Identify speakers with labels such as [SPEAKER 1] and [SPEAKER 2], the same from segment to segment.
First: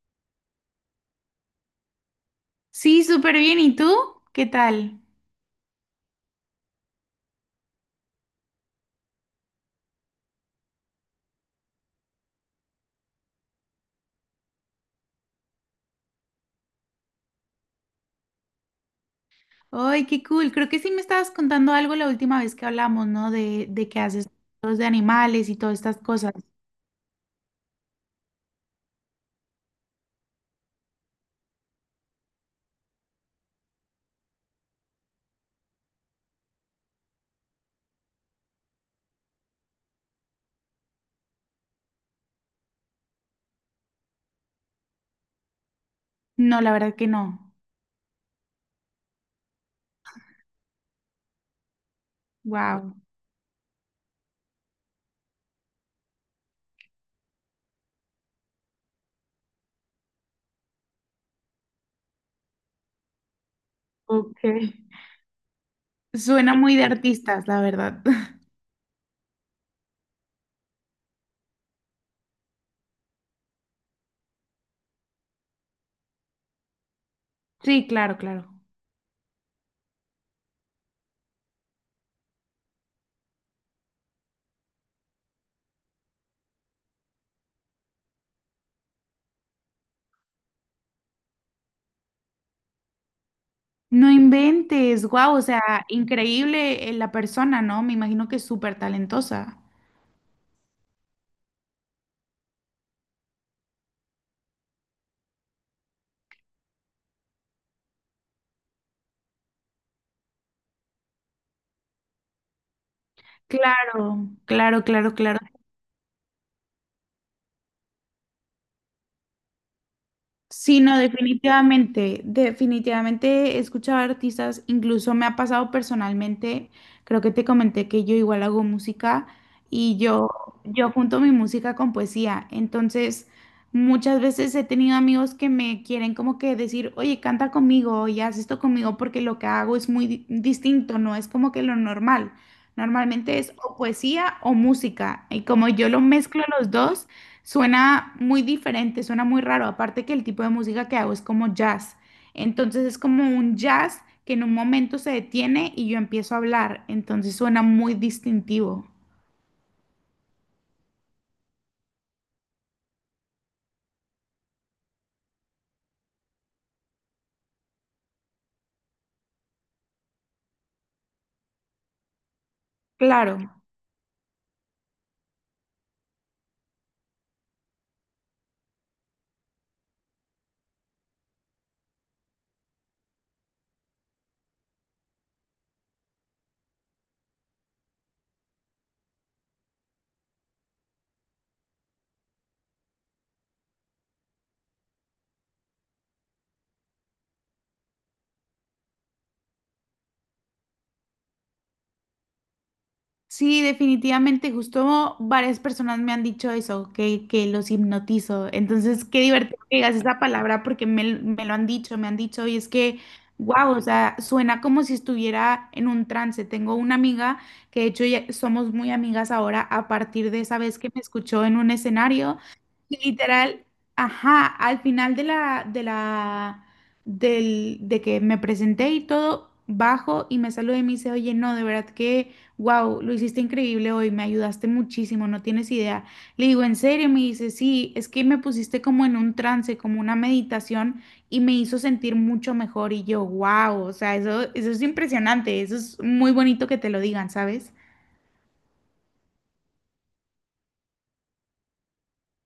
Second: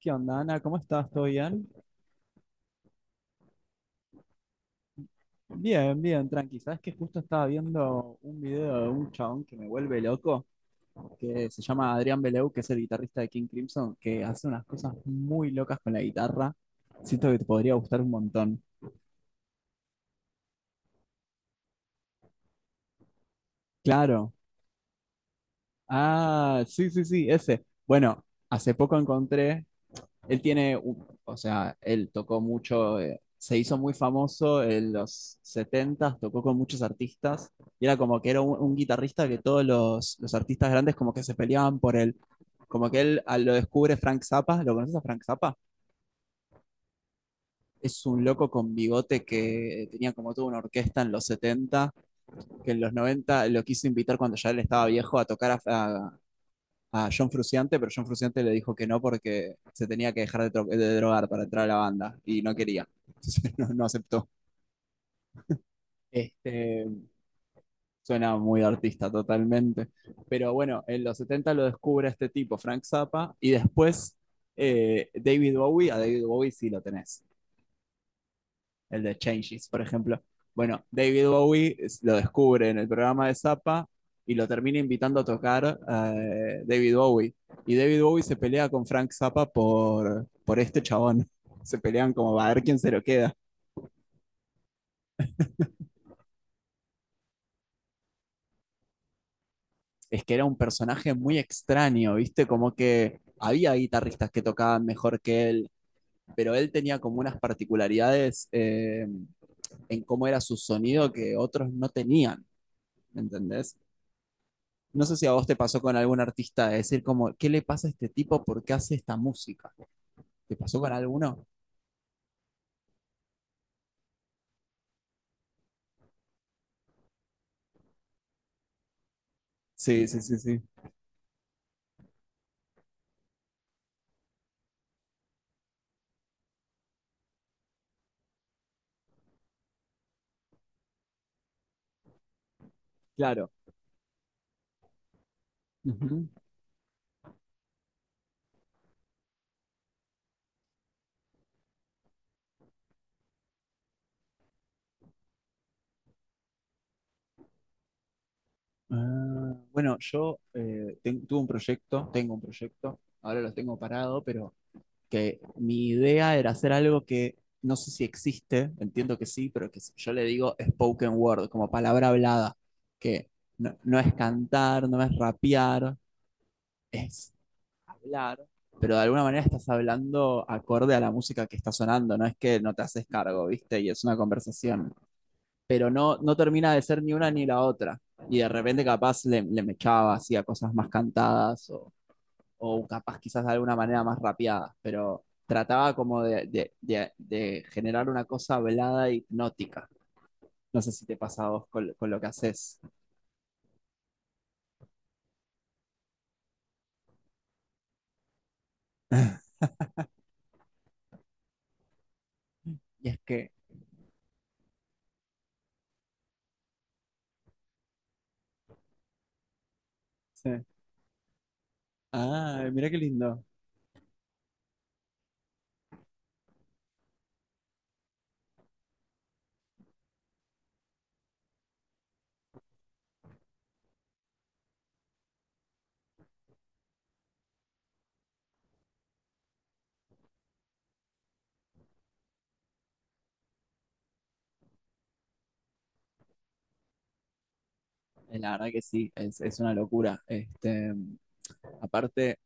[SPEAKER 1] ¿Qué onda, Ana? ¿Cómo estás? ¿Todo bien?
[SPEAKER 2] Sí, súper bien. ¿Y tú? ¿Qué tal?
[SPEAKER 1] Bien, bien, tranqui. Sabes que justo estaba viendo un video de un chabón que me vuelve loco, que se llama Adrián Beleu, que es el guitarrista de King Crimson, que hace unas cosas muy locas con la guitarra. Siento que te podría gustar un montón.
[SPEAKER 2] Ay, qué cool. Creo que sí me estabas contando algo la última vez que hablamos, ¿no? De que haces
[SPEAKER 1] Claro.
[SPEAKER 2] fotos de animales y todas estas cosas.
[SPEAKER 1] Ah, sí, sí, sí, ese. Bueno, hace poco encontré él tiene, o sea, él tocó mucho, se hizo muy famoso en los 70 tocó con muchos artistas, y era como que era un guitarrista que todos los artistas grandes como que se peleaban por él. Como que él lo descubre Frank Zappa. ¿Lo conoces a Frank Zappa?
[SPEAKER 2] No, la verdad que no.
[SPEAKER 1] Es un loco con bigote que tenía como toda una orquesta en los 70, que en los
[SPEAKER 2] Wow.
[SPEAKER 1] 90 lo quiso invitar cuando ya él estaba viejo a tocar a John Frusciante, pero John Frusciante le dijo que no porque se tenía que dejar de drogar para entrar a la banda y no quería. Entonces no, no aceptó.
[SPEAKER 2] Ok. Suena muy de
[SPEAKER 1] Este,
[SPEAKER 2] artistas, la verdad.
[SPEAKER 1] Suena muy artista totalmente. Pero bueno, en los 70 lo descubre este tipo, Frank Zappa, y después David Bowie. A David Bowie sí lo tenés.
[SPEAKER 2] Sí, claro, claro.
[SPEAKER 1] El de Changes, por ejemplo. Bueno, David Bowie lo descubre en el programa de Zappa y lo termina invitando a tocar David Bowie. Y David Bowie se pelea con Frank Zappa por este chabón. Se pelean como a ver quién se lo queda.
[SPEAKER 2] No inventes. Wow, o sea, increíble la persona, ¿no? Me imagino que es súper talentosa.
[SPEAKER 1] Es que era un personaje muy extraño, ¿viste? Como que había guitarristas que tocaban mejor que él, pero él tenía como unas particularidades en cómo era su sonido que otros no tenían, ¿entendés?
[SPEAKER 2] Claro, claro,
[SPEAKER 1] No
[SPEAKER 2] claro,
[SPEAKER 1] sé si a
[SPEAKER 2] claro.
[SPEAKER 1] vos te pasó con algún artista de decir como, ¿qué le pasa a este tipo? ¿Por qué hace esta música? ¿Te pasó
[SPEAKER 2] Sí,
[SPEAKER 1] con
[SPEAKER 2] no,
[SPEAKER 1] alguno?
[SPEAKER 2] definitivamente, definitivamente escuchar artistas, incluso me ha pasado personalmente, creo que te comenté que yo igual hago música y
[SPEAKER 1] Sí, sí,
[SPEAKER 2] yo,
[SPEAKER 1] sí, sí.
[SPEAKER 2] yo junto mi música con poesía, entonces muchas veces he tenido amigos que me quieren como que decir, oye, canta conmigo y haz esto conmigo porque lo que hago es muy distinto, no es como que lo normal, normalmente
[SPEAKER 1] Claro.
[SPEAKER 2] es o poesía o música y como yo lo
[SPEAKER 1] Ujú.
[SPEAKER 2] mezclo los dos. Suena muy diferente, suena muy raro, aparte que el tipo de música que hago es como jazz. Entonces es como un jazz que en un momento se detiene y yo empiezo a hablar, entonces suena muy distintivo.
[SPEAKER 1] Ah, bueno, yo tuve un proyecto, tengo un proyecto, ahora lo tengo parado, pero que mi idea era hacer algo que no sé si existe, entiendo que sí, pero yo le digo spoken word, como palabra hablada, que
[SPEAKER 2] Claro.
[SPEAKER 1] no es cantar, no es rapear, es hablar, pero de alguna manera estás hablando acorde a la música que está sonando, no es que no te haces cargo, ¿viste? Y es una conversación, pero no termina de ser ni una ni la otra. Y de repente capaz le mechaba así a cosas más cantadas, o capaz quizás de alguna manera más rapeadas, pero trataba como de generar una cosa hablada e hipnótica. No sé si te pasa a vos con lo que haces.
[SPEAKER 2] Sí, definitivamente, justo varias personas me han dicho eso, que los hipnotizo. Entonces, qué divertido que digas esa palabra porque me lo han dicho, me han dicho, y es que,
[SPEAKER 1] Y es que,
[SPEAKER 2] wow, o sea, suena como si estuviera en un trance. Tengo una amiga que de hecho ya somos muy amigas ahora a partir de esa
[SPEAKER 1] sí.
[SPEAKER 2] vez que me escuchó en un escenario.
[SPEAKER 1] Ah, mira qué
[SPEAKER 2] Y
[SPEAKER 1] lindo.
[SPEAKER 2] literal, ajá, al final de que me presenté y todo, bajo y me saludé y me dice, oye, no, de verdad que wow, lo hiciste increíble hoy, me ayudaste muchísimo, no tienes idea. Le digo, ¿en serio? Me dice, sí, es que me pusiste como en un trance, como una meditación y me hizo sentir mucho mejor. Y yo, wow, o sea, eso es impresionante, eso es muy bonito que te lo digan, ¿sabes?
[SPEAKER 1] La verdad que sí, es una locura. Aparte,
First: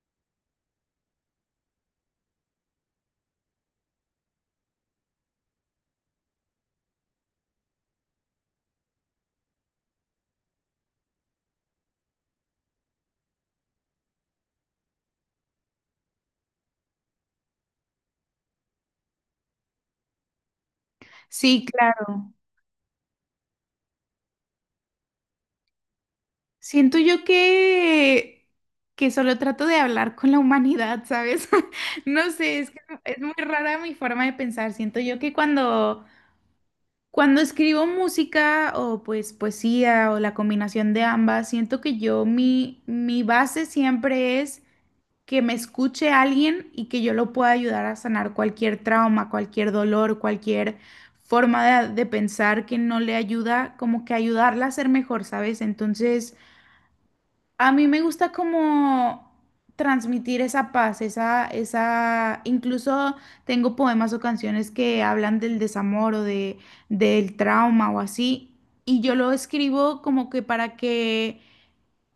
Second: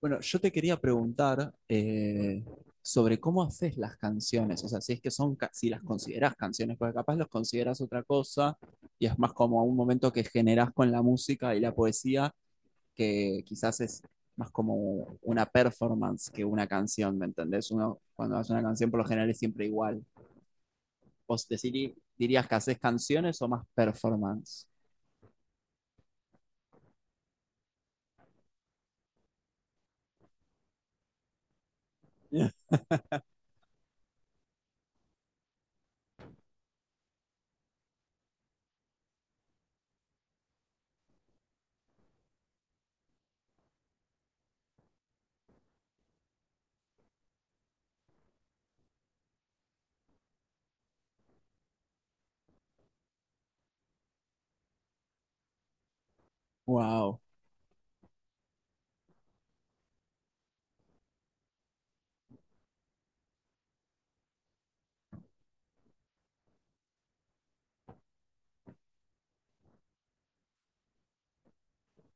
[SPEAKER 1] bueno, yo te quería preguntar sobre cómo haces las canciones. O sea, si es que son, si las consideras canciones, porque capaz los consideras otra cosa y es más como un momento que generas con la música y la poesía, que quizás es más como una performance que una canción. ¿Me entendés? Uno cuando hace una canción por lo general es siempre igual. ¿Vos
[SPEAKER 2] Sí, claro.
[SPEAKER 1] dirías que haces canciones o más performance?
[SPEAKER 2] Siento yo que solo trato de hablar con la humanidad, ¿sabes? No sé, es que es muy rara mi forma de pensar. Siento yo que cuando escribo música o pues poesía o la combinación de ambas, siento que yo mi base siempre es que me escuche alguien y que yo lo pueda ayudar a sanar cualquier trauma, cualquier dolor, cualquier forma de pensar que no le ayuda, como que ayudarla a ser mejor, ¿sabes? Entonces...
[SPEAKER 1] Wow,
[SPEAKER 2] A mí me gusta como transmitir esa paz, incluso tengo poemas o canciones que hablan del desamor del trauma o así, y yo lo escribo como que para que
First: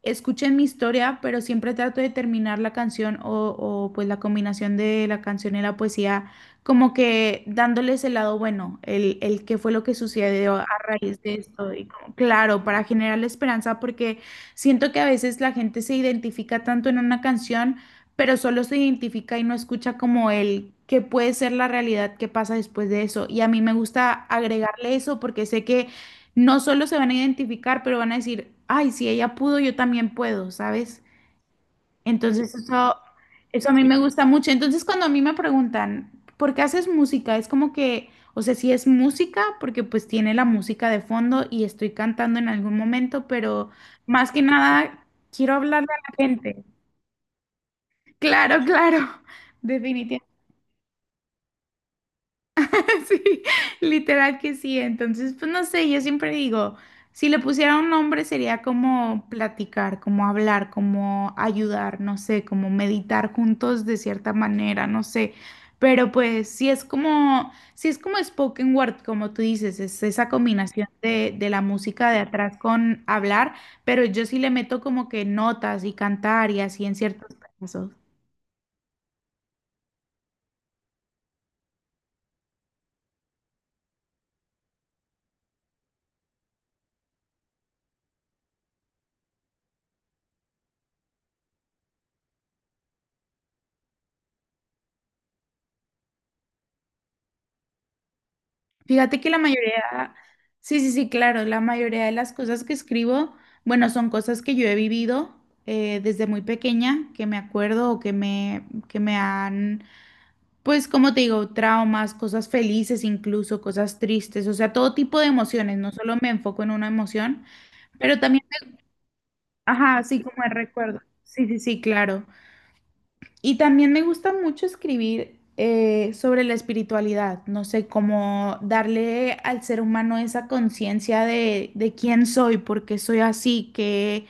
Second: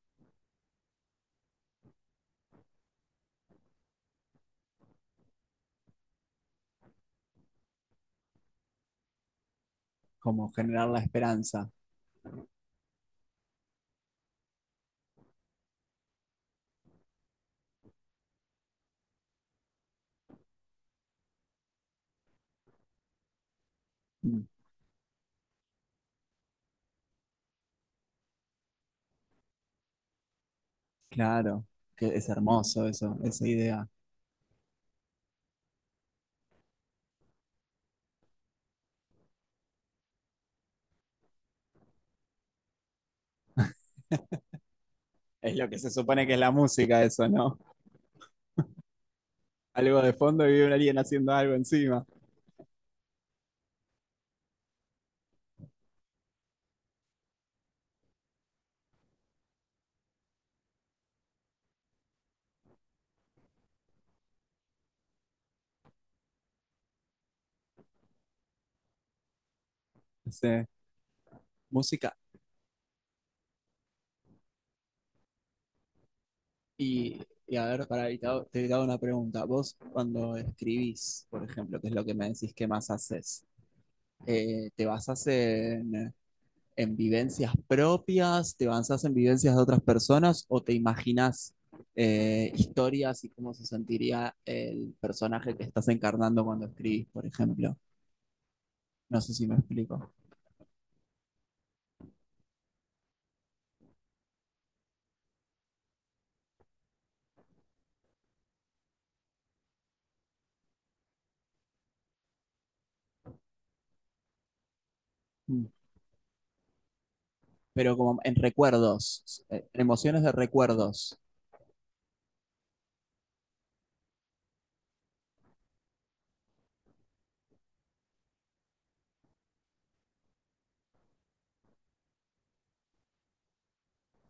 [SPEAKER 2] escuchen mi historia, pero siempre trato de terminar la canción pues la combinación de la canción y la poesía, como que dándoles el lado bueno, el qué fue lo que
[SPEAKER 1] como
[SPEAKER 2] sucedió a
[SPEAKER 1] generar la
[SPEAKER 2] raíz de
[SPEAKER 1] esperanza.
[SPEAKER 2] esto. Y como claro, para generar la esperanza, porque siento que a veces la gente se identifica tanto en una canción, pero solo se identifica y no escucha como el qué puede ser la realidad que pasa después de eso. Y a mí me gusta agregarle eso porque sé que no solo se van a identificar, pero van a decir, ay, si ella pudo, yo también puedo, ¿sabes?
[SPEAKER 1] Claro, que es
[SPEAKER 2] Entonces
[SPEAKER 1] hermoso
[SPEAKER 2] eso,
[SPEAKER 1] eso, esa
[SPEAKER 2] eso a mí
[SPEAKER 1] idea.
[SPEAKER 2] me gusta mucho. Entonces cuando a mí me preguntan, ¿por qué haces música? Es como que, o sea, sí es música, porque pues tiene la música de fondo y estoy cantando en algún momento, pero más que nada quiero
[SPEAKER 1] Es lo que
[SPEAKER 2] hablarle
[SPEAKER 1] se
[SPEAKER 2] a la
[SPEAKER 1] supone que es la
[SPEAKER 2] gente.
[SPEAKER 1] música, eso, ¿no?
[SPEAKER 2] Claro, claro,
[SPEAKER 1] Algo de
[SPEAKER 2] definitivamente.
[SPEAKER 1] fondo y un alguien haciendo algo encima.
[SPEAKER 2] Sí, literal que sí. Entonces, pues no sé, yo siempre digo, si le pusiera un nombre sería como platicar, como hablar, como ayudar, no sé, como meditar juntos de cierta manera, no sé. Pero pues si es como, si es como spoken word, como tú dices, es esa
[SPEAKER 1] Sí,
[SPEAKER 2] combinación de la música
[SPEAKER 1] música.
[SPEAKER 2] de atrás con hablar, pero yo sí le meto como que notas y cantar y así en
[SPEAKER 1] Y,
[SPEAKER 2] ciertos
[SPEAKER 1] y a ver,
[SPEAKER 2] casos.
[SPEAKER 1] para, te hago una pregunta. Vos, cuando escribís, por ejemplo, que es lo que me decís que más haces, ¿te basás en vivencias propias? ¿Te basás en vivencias de otras personas? ¿O te imaginás historias y cómo se sentiría el personaje que estás encarnando cuando escribís, por ejemplo? No
[SPEAKER 2] Fíjate que
[SPEAKER 1] sé
[SPEAKER 2] la
[SPEAKER 1] si me explico.
[SPEAKER 2] mayoría, sí, sí, sí, claro, la mayoría de las cosas que escribo, bueno, son cosas que yo he vivido desde muy pequeña, que me acuerdo o que me han, pues, como te digo, traumas, cosas felices incluso, cosas tristes, o sea, todo tipo de
[SPEAKER 1] Mm.
[SPEAKER 2] emociones, no solo me enfoco en una emoción,
[SPEAKER 1] Pero como
[SPEAKER 2] pero
[SPEAKER 1] en
[SPEAKER 2] también,
[SPEAKER 1] recuerdos,
[SPEAKER 2] ajá, sí,
[SPEAKER 1] emociones de
[SPEAKER 2] como el recuerdo.
[SPEAKER 1] recuerdos.
[SPEAKER 2] Sí, sí, sí, claro. Y también me gusta mucho escribir sobre la espiritualidad, no sé, cómo darle al ser humano esa conciencia de quién soy, por qué soy así, qué,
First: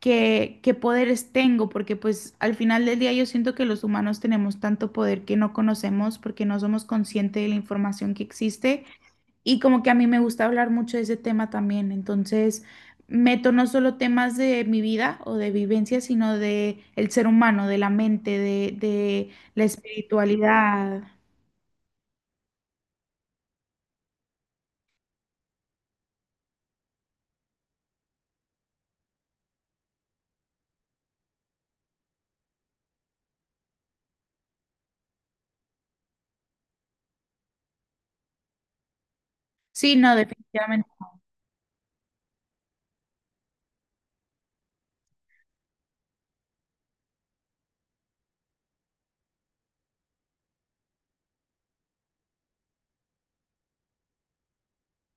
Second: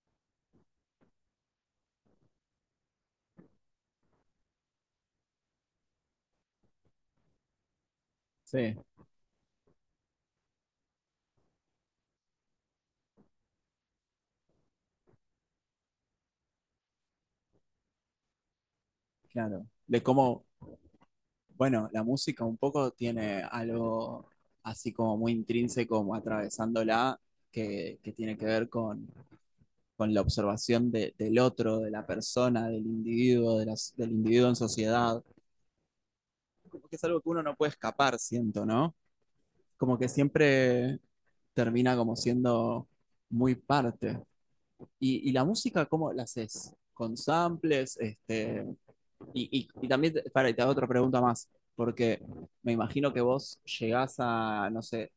[SPEAKER 2] qué, qué poderes tengo, porque pues al final del día yo siento que los humanos tenemos tanto poder que no conocemos porque no somos conscientes de la información que
[SPEAKER 1] Sí,
[SPEAKER 2] existe y como que a mí me gusta hablar mucho de ese tema también. Entonces, meto no solo temas de mi vida o de vivencia, sino de el ser humano, de la mente, de la
[SPEAKER 1] claro. De cómo,
[SPEAKER 2] espiritualidad.
[SPEAKER 1] bueno, la música un poco tiene algo así como muy intrínseco, como atravesándola, que tiene que ver con la observación del otro, de la persona, del individuo, de del individuo en sociedad. Como que es algo que uno no puede escapar, siento, ¿no?
[SPEAKER 2] Sí,
[SPEAKER 1] Como que
[SPEAKER 2] no, definitivamente.
[SPEAKER 1] siempre termina como siendo muy parte. ¿Y la música cómo la haces? ¿Con samples? También, para, te hago otra pregunta más, porque me imagino que vos llegás a, no sé,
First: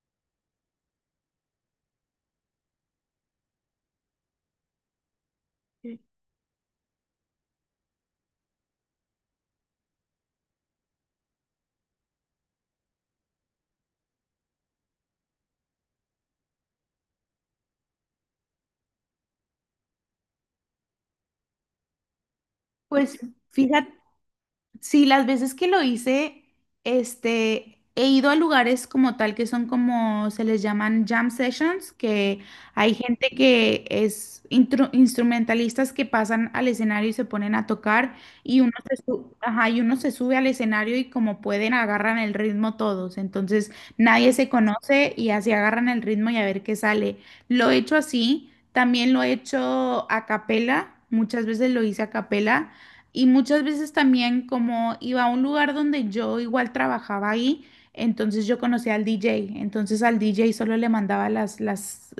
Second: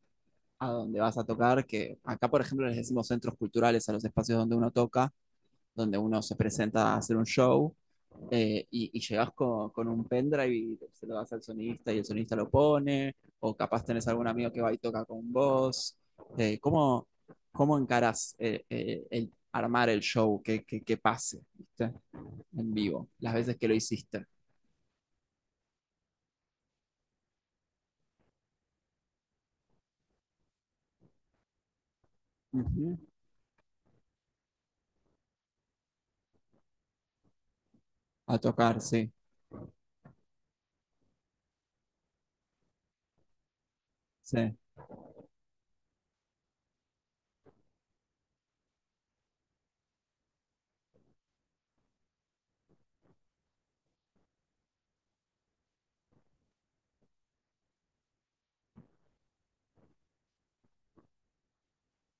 [SPEAKER 1] a donde vas a tocar, que acá, por ejemplo, les decimos centros culturales a los espacios donde uno toca, donde uno se presenta a hacer un show, y llegas con un pendrive y se lo das al sonista y el sonista lo pone, o capaz tenés algún amigo que va y toca con vos. Eh, ¿cómo, ¿Cómo encarás el armar el show que pase, ¿viste?, en vivo?
[SPEAKER 2] Pues
[SPEAKER 1] Las veces que lo
[SPEAKER 2] fíjate,
[SPEAKER 1] hiciste.
[SPEAKER 2] sí, las veces que lo hice, este, he ido a lugares como tal que son como se les llaman jam sessions, que hay
[SPEAKER 1] Ujú.
[SPEAKER 2] gente que es instrumentalistas que pasan al escenario y se ponen a tocar
[SPEAKER 1] A
[SPEAKER 2] y
[SPEAKER 1] tocar, sí,
[SPEAKER 2] ajá, y uno se sube al escenario y como pueden agarran el ritmo todos, entonces nadie se
[SPEAKER 1] sí.
[SPEAKER 2] conoce y así agarran el ritmo y a ver qué sale. Lo he hecho así, también lo he hecho a capela, muchas veces lo hice a capela. Y muchas veces también como iba a un lugar donde yo igual trabajaba ahí, entonces yo conocía al DJ, entonces al DJ solo le mandaba las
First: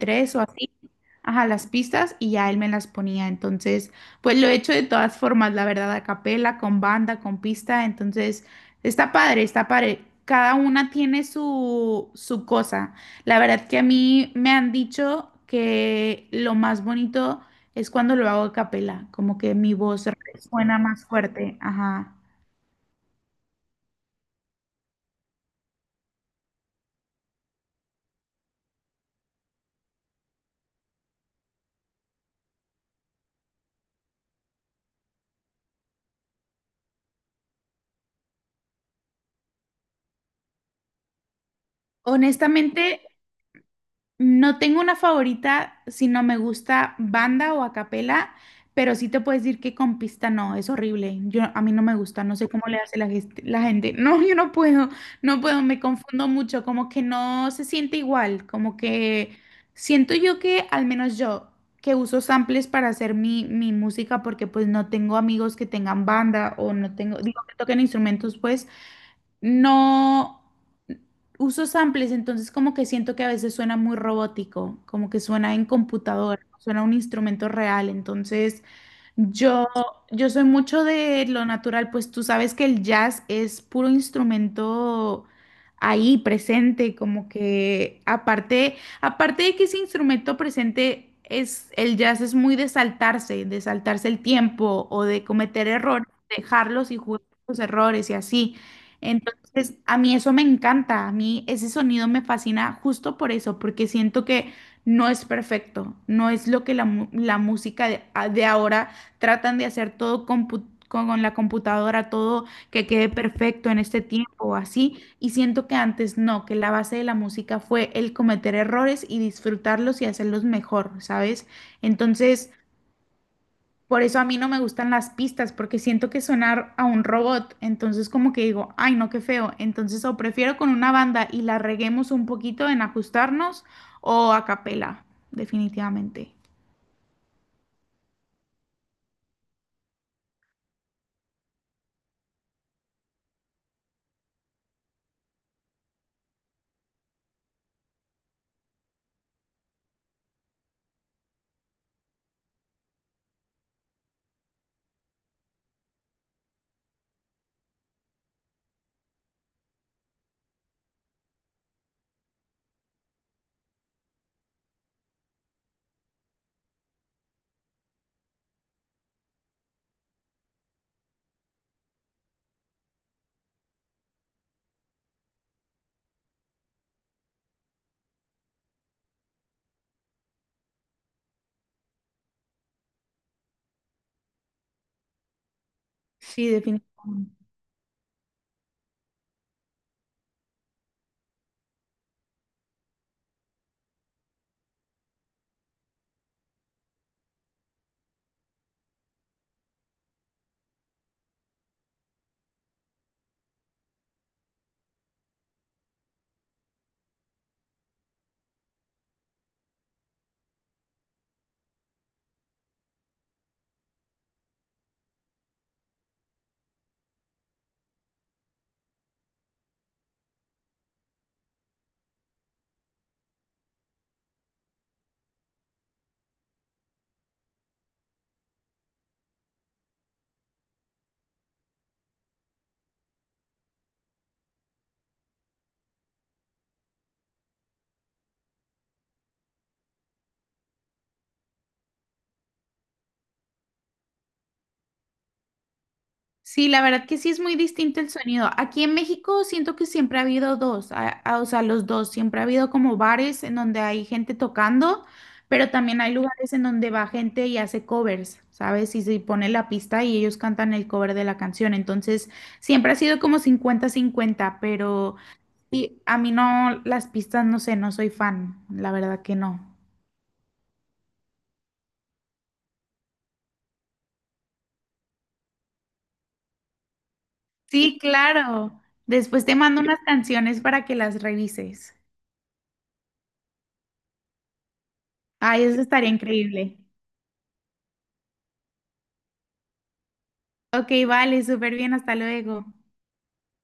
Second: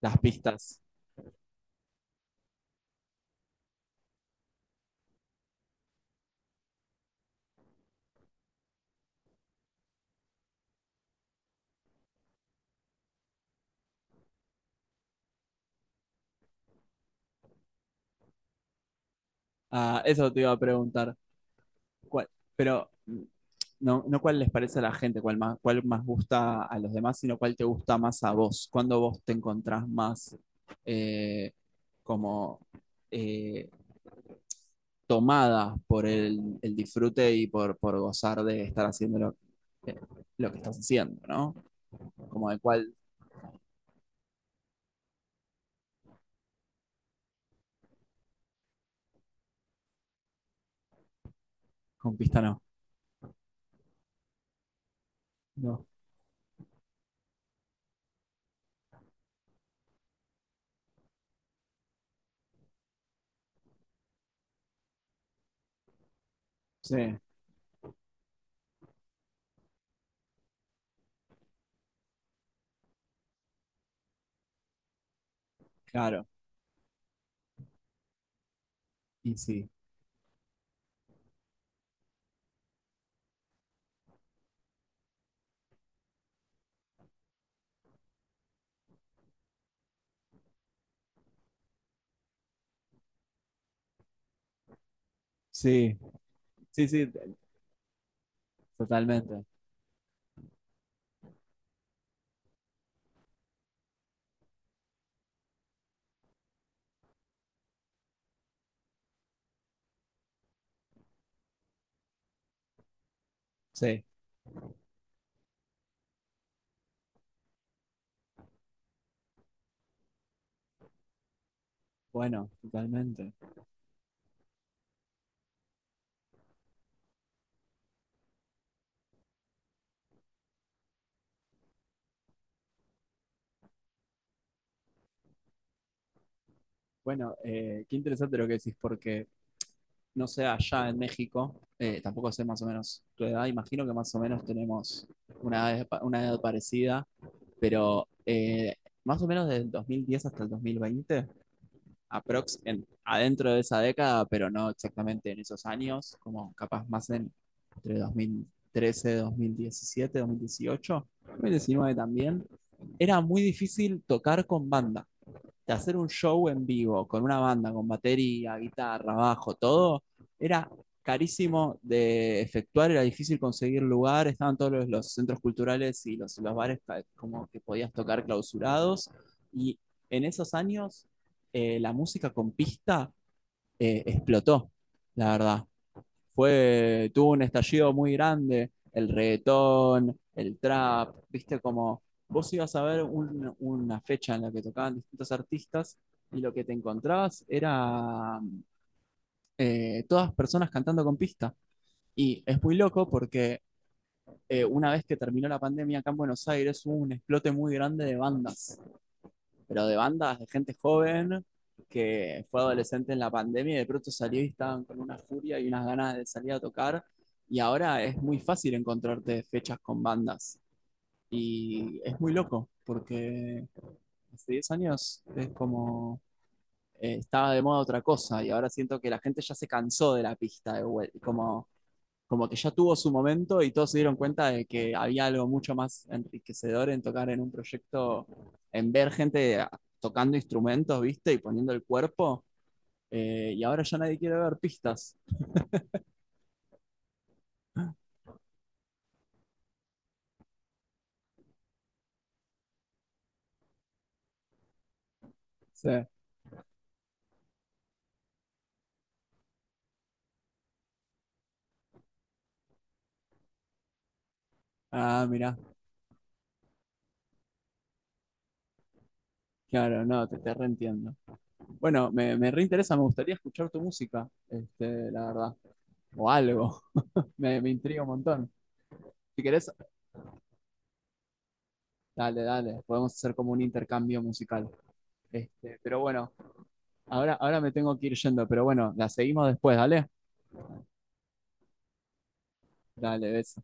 [SPEAKER 1] Las
[SPEAKER 2] o así,
[SPEAKER 1] pistas.
[SPEAKER 2] ajá, las pistas y ya él me las ponía. Entonces, pues lo he hecho de todas formas, la verdad, a capela, con banda, con pista. Entonces, está padre, está padre. Cada una tiene su cosa. La verdad que a mí me han dicho que lo más bonito es cuando lo hago a capela, como que mi
[SPEAKER 1] Ah,
[SPEAKER 2] voz
[SPEAKER 1] eso te iba a
[SPEAKER 2] resuena más
[SPEAKER 1] preguntar.
[SPEAKER 2] fuerte. Ajá.
[SPEAKER 1] cuál- pero no, no cuál les parece a la gente, cuál más gusta a los demás, sino cuál te gusta más a vos. Cuando vos te encontrás más eh, como eh, tomada por el disfrute y por gozar de estar haciendo eh, lo que estás haciendo, ¿no? Como de
[SPEAKER 2] Honestamente,
[SPEAKER 1] cuál.
[SPEAKER 2] no tengo una favorita si no me gusta banda o a capela, pero sí te puedo decir que con pista no, es horrible. Yo, a mí no me gusta, no
[SPEAKER 1] Conquista
[SPEAKER 2] sé
[SPEAKER 1] no.
[SPEAKER 2] cómo le hace la gente. No, yo no puedo, no puedo, me
[SPEAKER 1] No.
[SPEAKER 2] confundo mucho, como que no se siente igual, como que siento yo que, al menos yo, que uso samples para hacer mi música porque pues no tengo amigos que tengan banda o no
[SPEAKER 1] Sí,
[SPEAKER 2] tengo, digo, que toquen instrumentos, pues. No uso samples, entonces como que siento que a veces suena muy robótico, como que suena en
[SPEAKER 1] claro.
[SPEAKER 2] computadora, suena un instrumento real, entonces
[SPEAKER 1] Y
[SPEAKER 2] yo,
[SPEAKER 1] sí.
[SPEAKER 2] yo soy mucho de lo natural, pues tú sabes que el jazz es puro instrumento ahí presente, como que aparte, aparte de que ese instrumento presente es, el jazz es muy de saltarse el tiempo o de cometer
[SPEAKER 1] Sí,
[SPEAKER 2] errores,
[SPEAKER 1] sí,
[SPEAKER 2] dejarlos y
[SPEAKER 1] sí,
[SPEAKER 2] jugar con los errores y así.
[SPEAKER 1] totalmente.
[SPEAKER 2] Entonces, a mí eso me encanta, a mí ese sonido me fascina justo por eso, porque siento que no es perfecto, no es lo que la música de ahora tratan de hacer todo con la computadora, todo que quede perfecto en este
[SPEAKER 1] Sí,
[SPEAKER 2] tiempo, así. Y siento que antes no, que la base de la música fue el cometer errores y disfrutarlos y hacerlos mejor, ¿sabes?
[SPEAKER 1] bueno,
[SPEAKER 2] Entonces,
[SPEAKER 1] totalmente.
[SPEAKER 2] por eso a mí no me gustan las pistas, porque siento que sonar a un robot, entonces como que digo, ay, no, qué feo. Entonces, o prefiero con una banda y la reguemos un poquito en ajustarnos o a capela, definitivamente.
[SPEAKER 1] Bueno, qué interesante lo que decís, porque no sé allá en México, tampoco sé más o menos tu edad, imagino que más o menos tenemos una edad parecida, pero más o menos desde del 2010 hasta el 2020, aprox, adentro de esa década, pero no exactamente en esos años, como capaz más entre 2013, 2017, 2018, 2019 también, era muy difícil tocar con banda, de hacer un show en vivo con una banda, con batería, guitarra, bajo, todo, era carísimo de efectuar, era difícil conseguir lugar, estaban todos los centros culturales y los bares como que podías tocar clausurados. Y en esos años la música con pista explotó, la verdad,
[SPEAKER 2] Sí,
[SPEAKER 1] fue, tuvo
[SPEAKER 2] definitivamente.
[SPEAKER 1] un estallido muy grande, el reggaetón, el trap. Viste como vos ibas a ver una fecha en la que tocaban distintos artistas y lo que te encontrabas era todas personas cantando con pista. Y es muy loco porque una vez que terminó la pandemia acá en Buenos Aires hubo un explote muy grande de bandas, pero de bandas de gente joven que fue adolescente en la pandemia y de pronto salió y estaban con una furia y unas ganas de salir a tocar. Y ahora es muy fácil encontrarte fechas con bandas. Y es muy loco, porque hace 10 años es como estaba de moda otra cosa y ahora siento que la gente ya se cansó de la pista de vuelta. Como que ya tuvo su momento y todos se dieron cuenta de que había algo mucho más enriquecedor en tocar en un proyecto, en ver gente tocando instrumentos, ¿viste? Y poniendo el cuerpo. Y ahora ya nadie quiere ver pistas.
[SPEAKER 2] Sí, la verdad que sí es muy distinto el sonido. Aquí en México siento que siempre ha habido dos, o sea, los dos, siempre ha habido como bares en donde hay gente tocando, pero también
[SPEAKER 1] Sí.
[SPEAKER 2] hay lugares en donde va gente y hace covers, ¿sabes? Y se pone la pista y ellos cantan el cover de la canción. Entonces, siempre ha sido como cincuenta-cincuenta, pero
[SPEAKER 1] Ah, mirá,
[SPEAKER 2] sí, a mí no, las pistas, no sé, no soy fan, la verdad que no.
[SPEAKER 1] claro, no, te reentiendo. Bueno, me reinteresa, me gustaría escuchar tu música, la verdad, o algo, me
[SPEAKER 2] Sí,
[SPEAKER 1] intriga un montón.
[SPEAKER 2] claro.
[SPEAKER 1] Si
[SPEAKER 2] Después te
[SPEAKER 1] querés,
[SPEAKER 2] mando unas canciones para que las revises.
[SPEAKER 1] dale, dale, podemos hacer como un intercambio musical.
[SPEAKER 2] Ay,
[SPEAKER 1] Este,
[SPEAKER 2] eso
[SPEAKER 1] pero
[SPEAKER 2] estaría
[SPEAKER 1] bueno,
[SPEAKER 2] increíble.
[SPEAKER 1] ahora me tengo que ir yendo, pero bueno, la seguimos después, ¿dale?
[SPEAKER 2] Ok, vale, súper bien, hasta luego.
[SPEAKER 1] Dale, beso.